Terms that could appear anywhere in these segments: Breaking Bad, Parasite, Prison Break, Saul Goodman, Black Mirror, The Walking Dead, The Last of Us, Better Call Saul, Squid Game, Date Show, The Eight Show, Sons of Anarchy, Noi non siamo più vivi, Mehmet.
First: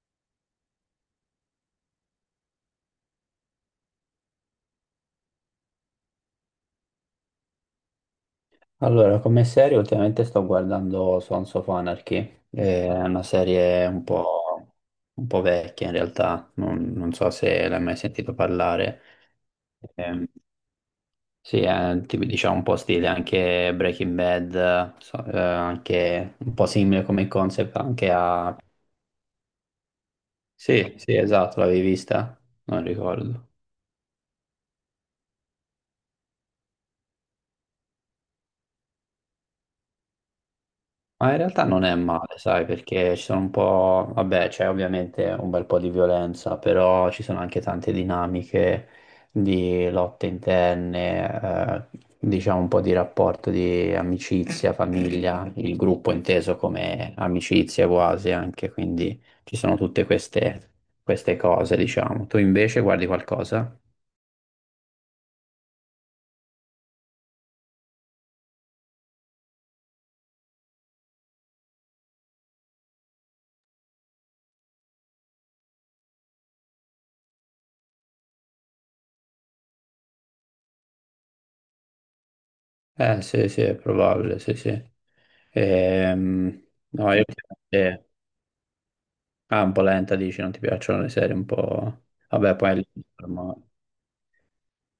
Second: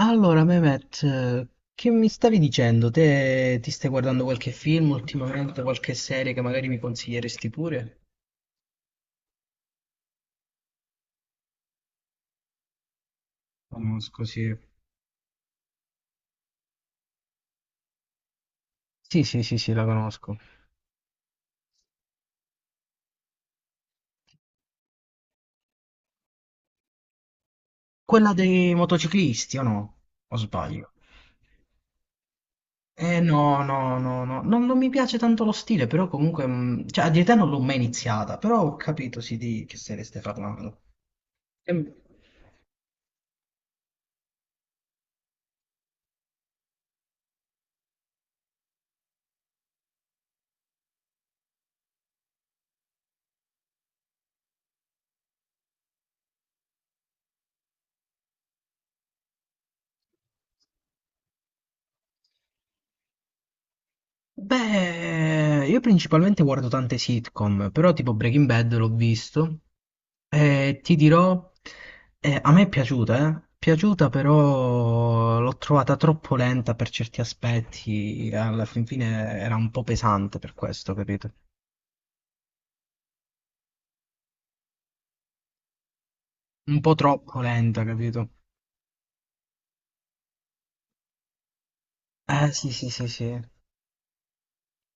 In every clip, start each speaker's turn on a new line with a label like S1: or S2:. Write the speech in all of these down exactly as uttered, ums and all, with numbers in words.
S1: Allora, Mehmet, eh, che mi stavi dicendo? Te ti stai guardando qualche film ultimamente, qualche serie che magari mi consiglieresti pure?
S2: Allora, come serie ultimamente sto guardando Sons of Anarchy, è una serie un
S1: Conosco, sì.
S2: po', un po' vecchia in realtà, non, non so se l'hai mai sentito parlare.
S1: Sì, sì, sì, sì, la
S2: Ehm,
S1: conosco.
S2: sì, è tipo, diciamo un po' stile anche Breaking Bad, so- eh, anche un po' simile come concept anche
S1: Quella
S2: a...
S1: dei motociclisti, o no? O sbaglio?
S2: Sì, sì, esatto, l'avevi vista? Non
S1: Eh
S2: ricordo.
S1: no, no, no, no, non, non mi piace tanto lo stile, però comunque, mh, cioè a dire te non l'ho mai iniziata, però ho capito sì di che serie stai parlando.
S2: Ma in realtà non è male, sai, perché ci sono un po', vabbè, c'è ovviamente un bel po' di violenza, però ci sono anche tante dinamiche di lotte interne, eh, diciamo un po' di rapporto di amicizia, famiglia, il gruppo inteso come amicizia quasi anche, quindi ci sono tutte queste, queste cose, diciamo. Tu invece guardi qualcosa?
S1: Beh, io principalmente guardo tante sitcom, però tipo Breaking Bad l'ho visto e ti dirò, eh, a me è piaciuta, eh? Piaciuta però l'ho trovata troppo lenta per certi aspetti, alla fin fine era un po' pesante per questo, capito?
S2: Eh sì, sì, è probabile, sì, sì. Ehm,
S1: Un po'
S2: no, io...
S1: troppo lenta, capito?
S2: Ah, un po' lenta, dici, non ti piacciono le serie un po'... Vabbè,
S1: Eh sì,
S2: poi... lì,
S1: sì, sì, sì.
S2: insomma,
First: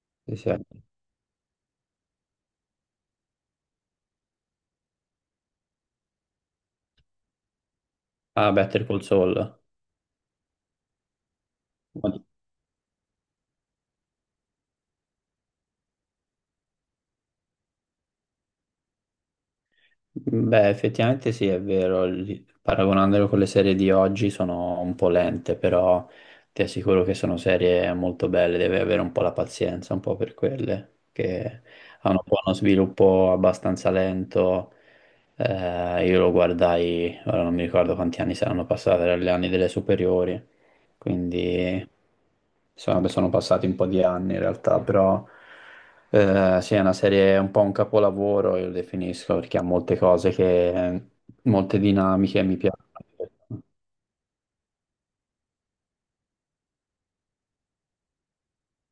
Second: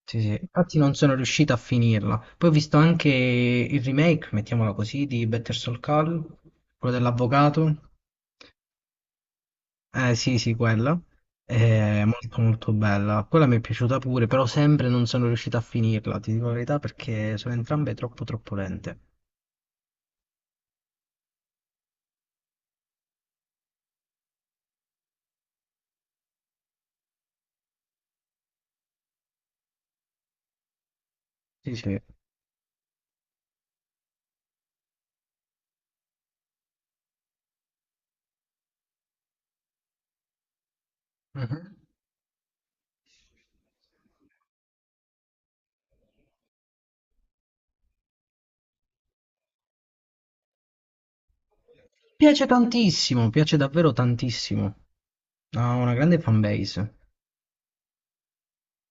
S1: Sì, sì.
S2: sì, sì.
S1: Infatti non sono riuscito a finirla. Poi ho visto anche il remake, mettiamola così, di Better Soul Call, quello dell'avvocato.
S2: Ah, Better Call Saul.
S1: Eh sì, sì, quello. È molto molto bella. Quella mi è piaciuta pure, però sempre non sono riuscito a finirla, ti dico la verità, perché sono entrambe troppo troppo lente.
S2: Beh, effettivamente sì, è vero, li- paragonandolo con le serie di oggi sono un po' lente, però ti assicuro che sono serie molto belle, devi avere un po' la pazienza, un po' per quelle, che
S1: Sì, sì.
S2: hanno un po' uno sviluppo abbastanza lento. Eh, io lo guardai, ora non mi ricordo quanti anni saranno passati, erano gli anni delle superiori,
S1: Mhm.
S2: quindi sono, sono passati un po' di anni in realtà, però eh, sì, è una serie, un po' un capolavoro, io lo definisco, perché ha molte cose che, molte dinamiche
S1: Piace
S2: mi piacciono,
S1: tantissimo, piace davvero tantissimo. Ha una grande fanbase.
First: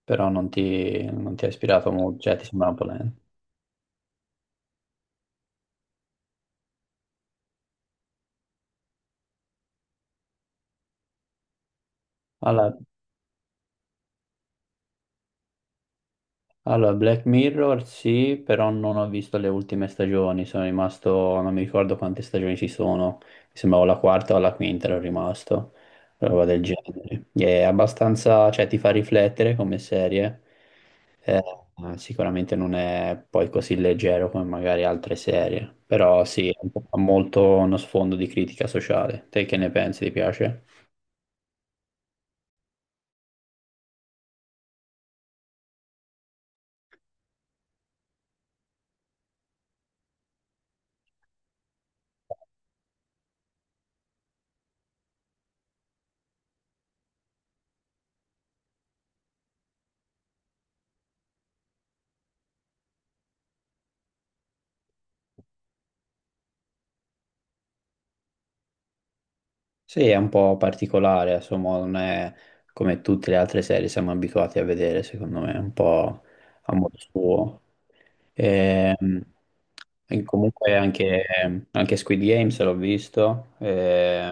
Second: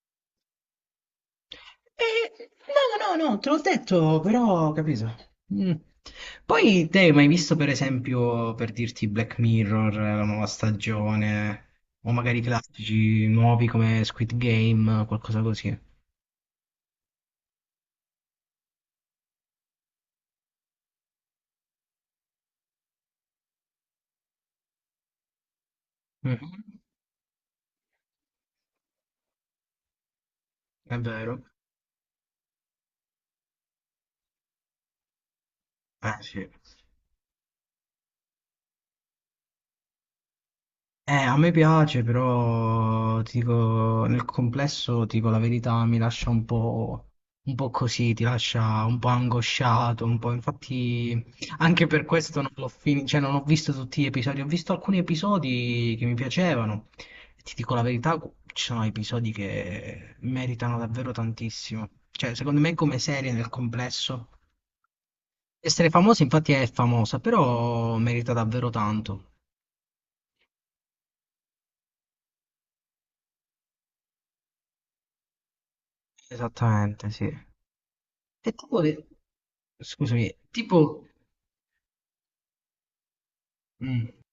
S2: però non ti, non ti ha ispirato molto,
S1: Eh,
S2: cioè ti sembra un
S1: no,
S2: po' lento.
S1: no, no, te l'ho detto, però, capito. Mm. Poi te hai mai visto, per esempio, per dirti Black Mirror, eh, la nuova stagione, o magari
S2: Alla-
S1: classici nuovi come Squid Game, qualcosa così?
S2: Allora, Black Mirror sì, però non ho visto le ultime stagioni, sono rimasto, non mi ricordo quante stagioni ci sono, mi sembrava la quarta o la quinta ero rimasto, roba
S1: Mh-mh.
S2: del genere. È abbastanza, cioè ti fa riflettere come serie.
S1: È
S2: Eh,
S1: vero.
S2: sicuramente non è poi così leggero come magari altre serie,
S1: Eh
S2: però
S1: sì.
S2: sì, ha molto uno sfondo di critica sociale. Te che ne pensi, ti piace?
S1: Eh, a me piace però ti dico nel complesso, ti dico la verità, mi lascia un po' un po' così, ti lascia un po' angosciato, un po' infatti anche per questo non l'ho fini cioè non ho visto tutti gli episodi, ho visto alcuni episodi che mi piacevano e ti dico la verità, cu ci sono episodi che meritano davvero tantissimo. Cioè, secondo me come serie nel complesso essere famosa infatti è famosa, però merita davvero tanto.
S2: Sì, è un po' particolare, insomma, non è come tutte le altre serie siamo abituati a vedere, secondo me, un po' a modo
S1: Esattamente, sì.
S2: suo.
S1: E tipo, le-
S2: Ehm, E,
S1: scusami.
S2: comunque
S1: Tipo,
S2: anche, anche Squid Games l'ho visto,
S1: mm,
S2: e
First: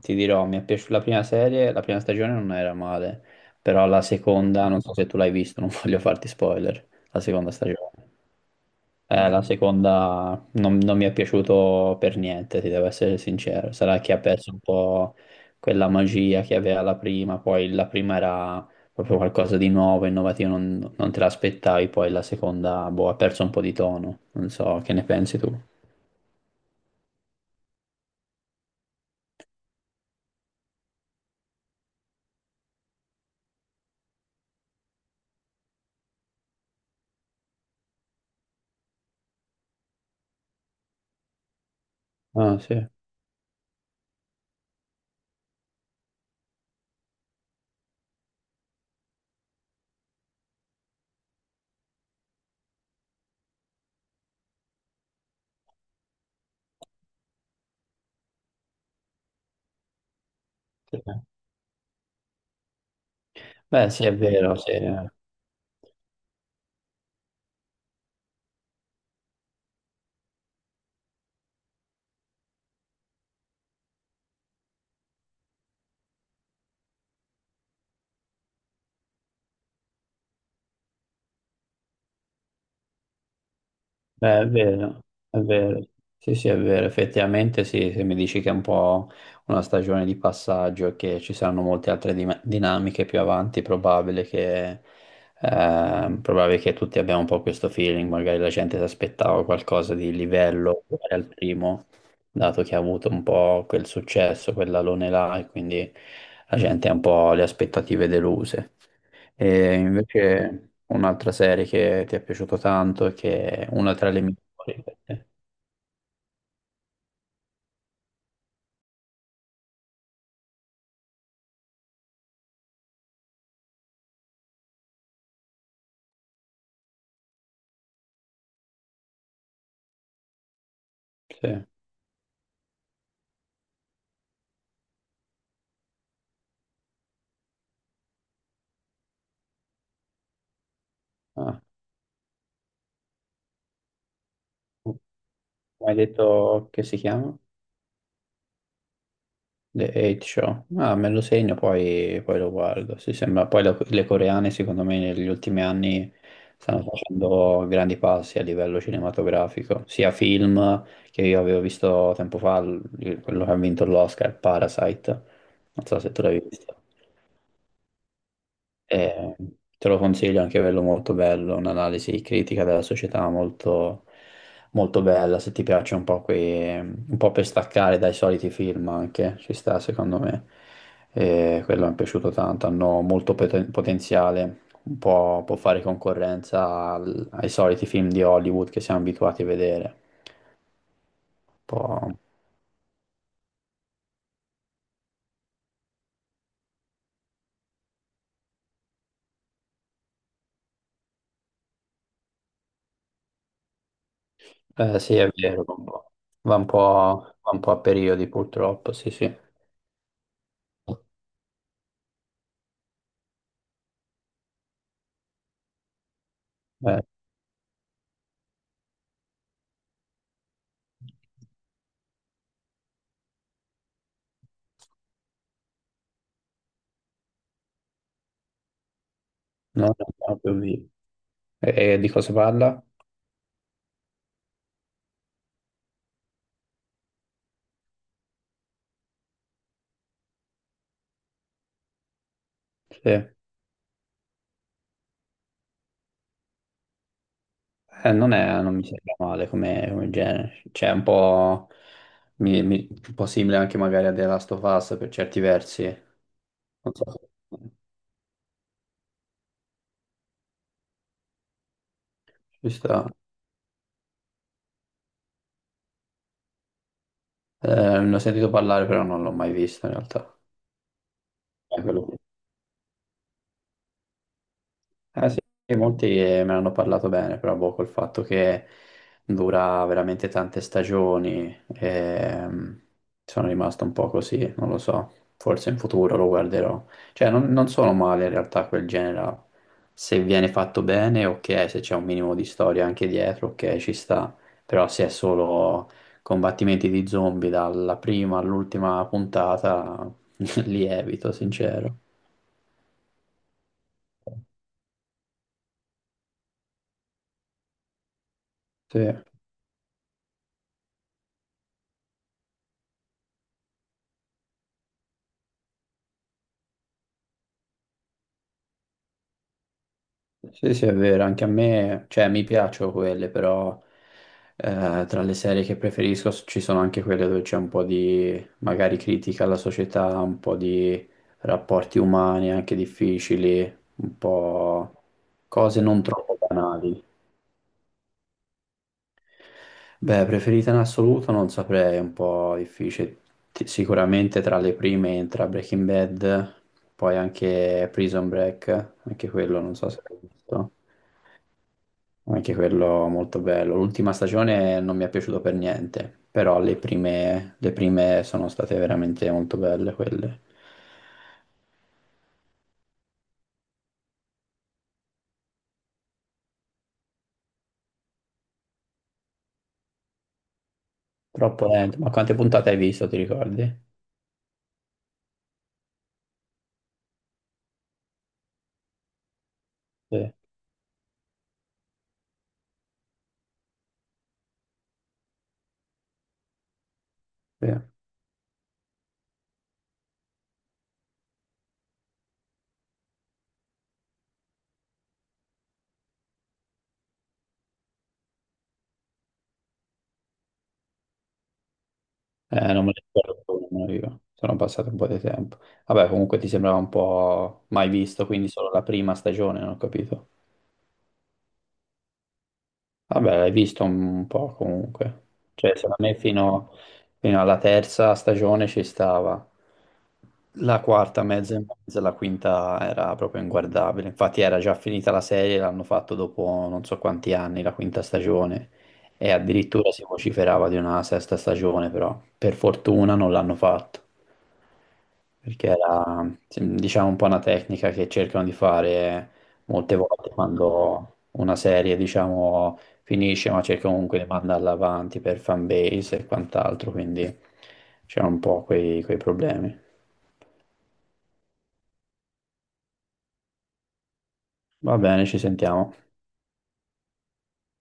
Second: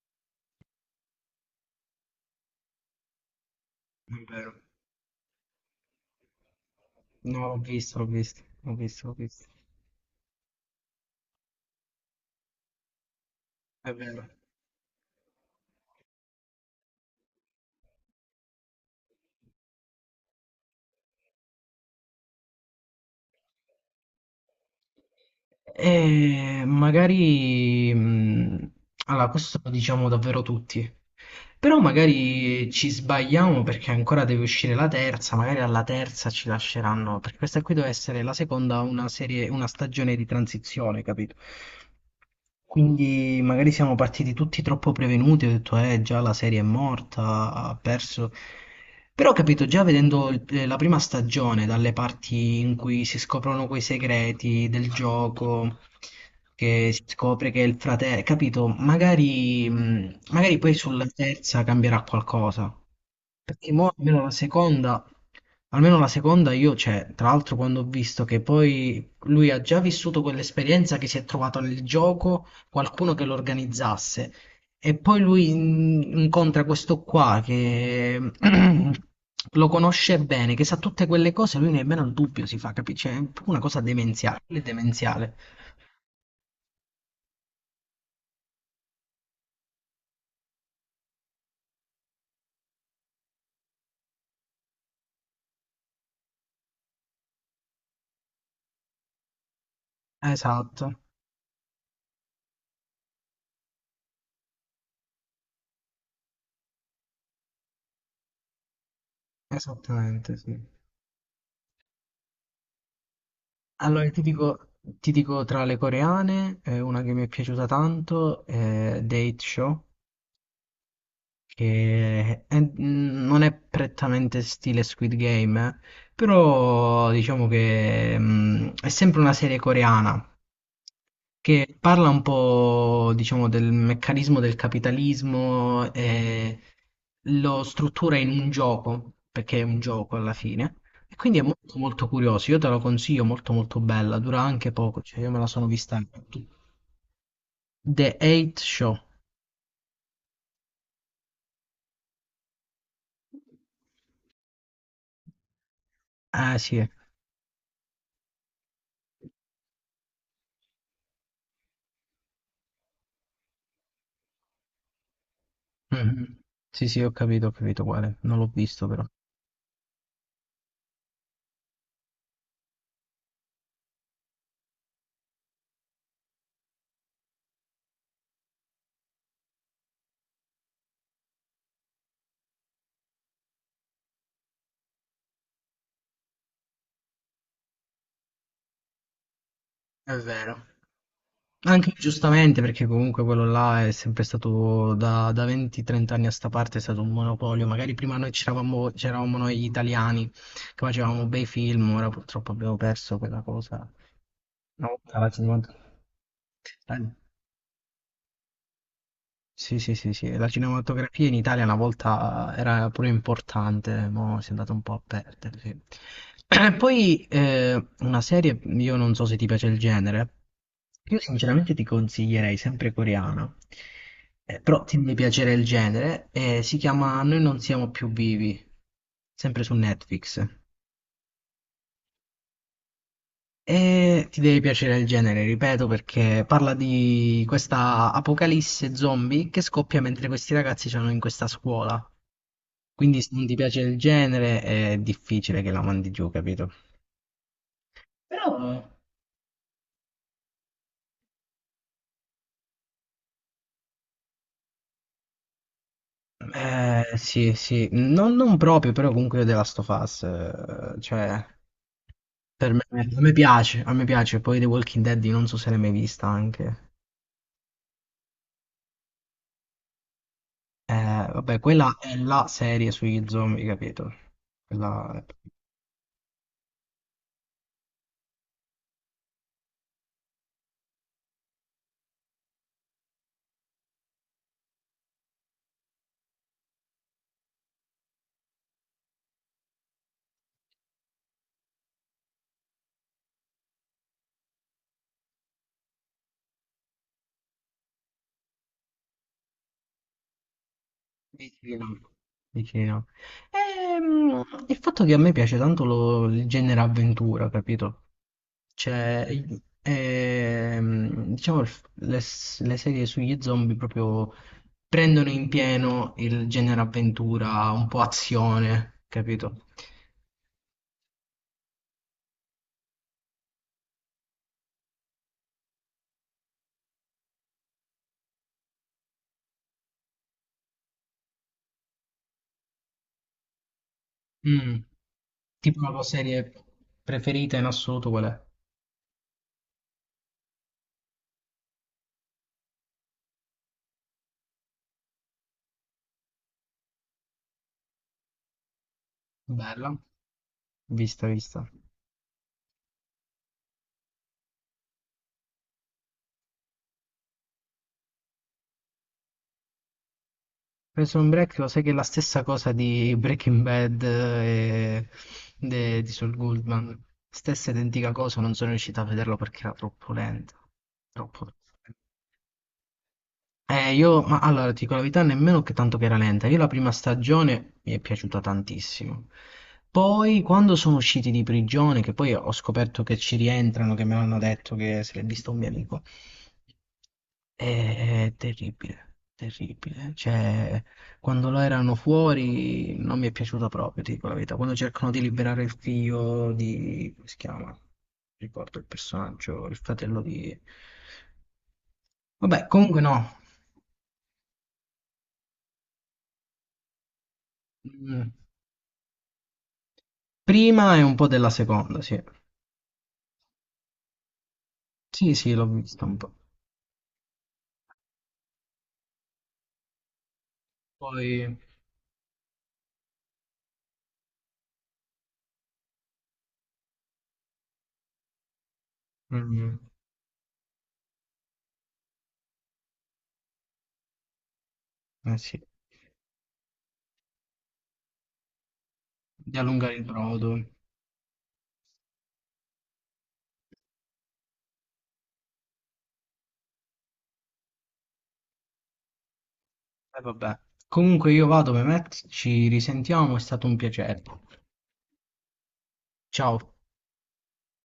S2: ti dirò, mi è piaciuta la prima serie, la prima stagione non era male, però la
S1: è vero.
S2: seconda, non so se tu l'hai visto, non voglio farti spoiler, la
S1: No,
S2: seconda
S1: l'ho
S2: stagione.
S1: visto, l'ho visto, l'ho visto, l'ho
S2: Eh, la
S1: visto.
S2: seconda non, non mi è piaciuto per niente, ti devo essere sincero.
S1: È
S2: Sarà che ha
S1: vero.
S2: perso un po' quella magia che aveva la prima, poi la prima era proprio qualcosa di nuovo, innovativo, non, non te l'aspettavi, poi la seconda, boh, ha perso un po' di tono. Non so, che ne pensi tu?
S1: E magari... mm, allora, questo lo diciamo davvero tutti. Però magari ci sbagliamo perché ancora deve uscire la terza, magari alla terza ci lasceranno, perché questa qui deve essere la seconda, una serie, una stagione di transizione, capito?
S2: Ah, sì.
S1: Quindi magari siamo partiti tutti troppo prevenuti, ho detto eh già la serie è morta, ha perso. Però ho capito, già vedendo il- eh, la prima stagione, dalle parti in cui si scoprono quei segreti del gioco, che si scopre che è il fratello, capito? Magari, mh, magari poi
S2: Sì.
S1: sulla terza cambierà qualcosa. Perché
S2: Beh,
S1: mo
S2: sì, è
S1: almeno la
S2: vero, sì.
S1: seconda, almeno la seconda io, cioè, tra l'altro quando ho visto che poi lui ha già vissuto quell'esperienza che si è trovato nel gioco qualcuno che lo organizzasse e poi lui in- incontra questo qua che lo conosce bene, che sa tutte quelle cose, lui nemmeno il dubbio si fa, capisci? È una cosa
S2: Eh,
S1: demenziale,
S2: è vero,
S1: demenziale.
S2: è vero. Sì, sì, è vero. Effettivamente, sì, se mi dici che è un po' una stagione di passaggio e che ci saranno molte altre dim- dinamiche più avanti, è probabile che, eh, probabile che tutti abbiamo un po' questo feeling. Magari la gente si aspettava qualcosa di livello
S1: Esatto,
S2: uguale al primo, dato che ha avuto un po' quel successo, quell'alone là, e quindi la gente ha un po' le aspettative deluse. E
S1: esattamente, sì.
S2: invece un'altra serie che ti è piaciuto tanto e che è una tra
S1: Allora,
S2: le
S1: ti dico,
S2: migliori per
S1: ti
S2: te.
S1: dico tra le coreane, eh, una che mi è piaciuta tanto è Date Show, che è- mm, non è prettamente stile Squid Game, eh, però diciamo che mm, è sempre una serie coreana,
S2: Sì.
S1: che parla un po', diciamo, del meccanismo del capitalismo e lo struttura in un gioco, perché è un gioco alla fine. E quindi è
S2: Ah.
S1: molto molto curioso, io te lo consiglio, molto molto bella, dura anche poco, cioè
S2: Mi
S1: io me la sono
S2: hai
S1: vista. Anche tu.
S2: detto che si chiama?
S1: The Eight Show.
S2: The Eight Show. Ah, me lo segno, poi, poi lo guardo. Sì, sembra. Poi la- le coreane, secondo me, negli ultimi anni
S1: Ah
S2: stanno
S1: sì,
S2: facendo grandi passi a livello cinematografico, sia film che io avevo visto tempo fa, l- quello che ha vinto l'Oscar, Parasite. Non so se tu l'hai
S1: mhm.
S2: visto.
S1: Sì sì, ho capito, ho capito quale, non l'ho visto però.
S2: E te lo consiglio anche quello molto bello, un'analisi critica della società molto, molto bella, se ti piace un po' quei, un po' per staccare dai soliti film anche, ci sta secondo me. E quello mi è piaciuto tanto, hanno molto poten- potenziale, un po' può fare concorrenza al- ai soliti film di Hollywood che siamo abituati a vedere.
S1: È vero.
S2: Un
S1: Anche
S2: po'...
S1: giustamente perché comunque quello là è sempre stato da, da venti trenta anni a sta parte è stato un monopolio, magari prima noi c'eravamo c'eravamo noi italiani che facevamo bei film, ora purtroppo abbiamo perso quella cosa. Una
S2: Eh, sì,
S1: volta
S2: è
S1: la cinema-
S2: vero, un po'. Va un po',
S1: la-
S2: va un po' a periodi purtroppo, sì, sì. Eh,
S1: sì, sì, sì, sì. La cinematografia in Italia una volta eh, era pure importante, mo si è andata un po' a perdere, sì. Poi eh, una serie, io non so se ti piace il genere, io sinceramente ti consiglierei sempre coreana. Eh, però ti deve piacere il genere, eh, si chiama Noi non siamo più vivi, sempre su
S2: non è
S1: Netflix.
S2: proprio vivo. E, e di cosa parla?
S1: E ti deve piacere il genere, ripeto, perché parla di questa apocalisse zombie che scoppia mentre questi ragazzi sono in questa scuola.
S2: Sì.
S1: Quindi se
S2: Eh,
S1: non ti piace il genere è difficile che la mandi giù, capito?
S2: non
S1: Però,
S2: è, non mi sembra male come, come genere, cioè è un po', mi- mi- un po' simile anche magari a The Last of Us per certi versi, non so
S1: eh,
S2: se
S1: sì, sì, non, non proprio, però comunque io The Last of Us, eh, cioè,
S2: ci
S1: per me,
S2: sta.
S1: a me piace, a me piace, poi The Walking Dead io non so se l'hai mai vista anche,
S2: Eh, ne ho sentito parlare però non l'ho mai visto in realtà.
S1: eh, vabbè,
S2: Eh,
S1: quella
S2: quello...
S1: è la serie sugli zombie, capito? Quella è
S2: Ah, sì, molti eh, me ne hanno parlato bene, però boh, col fatto che dura veramente tante stagioni, ehm, sono rimasto un po' così, non lo so, forse in futuro lo guarderò. Cioè, non, non sono male in realtà quel genere, là. Se viene fatto bene, ok, se c'è un minimo di storia anche dietro, ok, ci sta, però se è solo combattimenti di zombie dalla prima all'ultima puntata, li evito,
S1: vicina,
S2: sincero.
S1: vicina. Ehm, il fatto che a me piace tanto lo- il genere avventura, capito?
S2: Sì.
S1: Cioè, i- ehm, diciamo, il f- le, s- le serie sugli zombie proprio prendono in pieno il genere avventura, un po' azione, capito?
S2: Sì, sì, è vero, anche a me, cioè mi piacciono quelle, però eh, tra le serie che preferisco s- ci sono anche quelle dove c'è un po' di magari critica alla società, un po' di rapporti umani anche difficili, un
S1: Mm,
S2: po'
S1: tipo
S2: cose
S1: la
S2: non
S1: tua
S2: troppo
S1: serie
S2: banali.
S1: preferita in assoluto qual è?
S2: Beh, preferita in assoluto non saprei, è un po' difficile. Ti- Sicuramente tra le prime entra Breaking Bad, poi anche Prison Break, anche quello non so
S1: Bella,
S2: se l'hai visto.
S1: vista, vista.
S2: Anche quello molto bello. L'ultima stagione non mi è piaciuto per niente, però le prime, le prime sono state veramente molto belle quelle.
S1: Prison Break lo sai che è la stessa cosa di Breaking Bad eh, e de- di Saul Goodman. Stessa identica cosa, non sono riuscito a vederlo perché era troppo lento. Troppo.
S2: Troppo lento. Ma quante puntate hai visto, ti ricordi?
S1: Eh, io, ma allora, ti dico la verità, nemmeno che tanto che era lenta. Io la prima stagione mi è piaciuta tantissimo.
S2: Sì,
S1: Poi, quando sono usciti di prigione, che poi ho scoperto che ci rientrano, che me l'hanno detto che se l'è visto un mio amico, è,
S2: sì.
S1: è terribile, terribile. Cioè, quando lo erano fuori non mi è piaciuto proprio, ti dico la verità. Quando cercano di liberare il figlio di... come si chiama? Non ricordo il personaggio, il fratello di... Vabbè,
S2: Eh, non me
S1: comunque
S2: le
S1: no.
S2: ricordo più, nemmeno io. Sono passato un po' di tempo. Vabbè, comunque ti sembrava un po' mai visto,
S1: Mm.
S2: quindi solo la prima stagione, non ho capito.
S1: Prima e un po' della seconda, sì.
S2: Vabbè, l'hai visto un po' comunque.
S1: Sì, sì, l'ho
S2: Cioè, secondo
S1: vista
S2: me
S1: un po'.
S2: fino, fino alla terza stagione ci stava. La quarta, mezza
S1: Poi,
S2: e mezza, la quinta era proprio inguardabile. Infatti era già finita la serie, l'hanno fatto dopo non so quanti anni, la quinta stagione. E
S1: mm,
S2: addirittura si vociferava di una sesta stagione, però per fortuna non l'hanno fatto
S1: eh sì,
S2: perché era, sì, diciamo, un po' una tecnica che cercano di fare
S1: di allungare
S2: molte
S1: il
S2: volte
S1: brodo. E
S2: quando una serie, diciamo, finisce, ma cerca comunque di mandarla avanti per fanbase e quant'altro, quindi c'erano un po' quei, quei problemi.
S1: vabbè. Comunque io vado, Mehmet, ci risentiamo, è stato un piacere.
S2: Va bene, ci sentiamo.
S1: Ciao.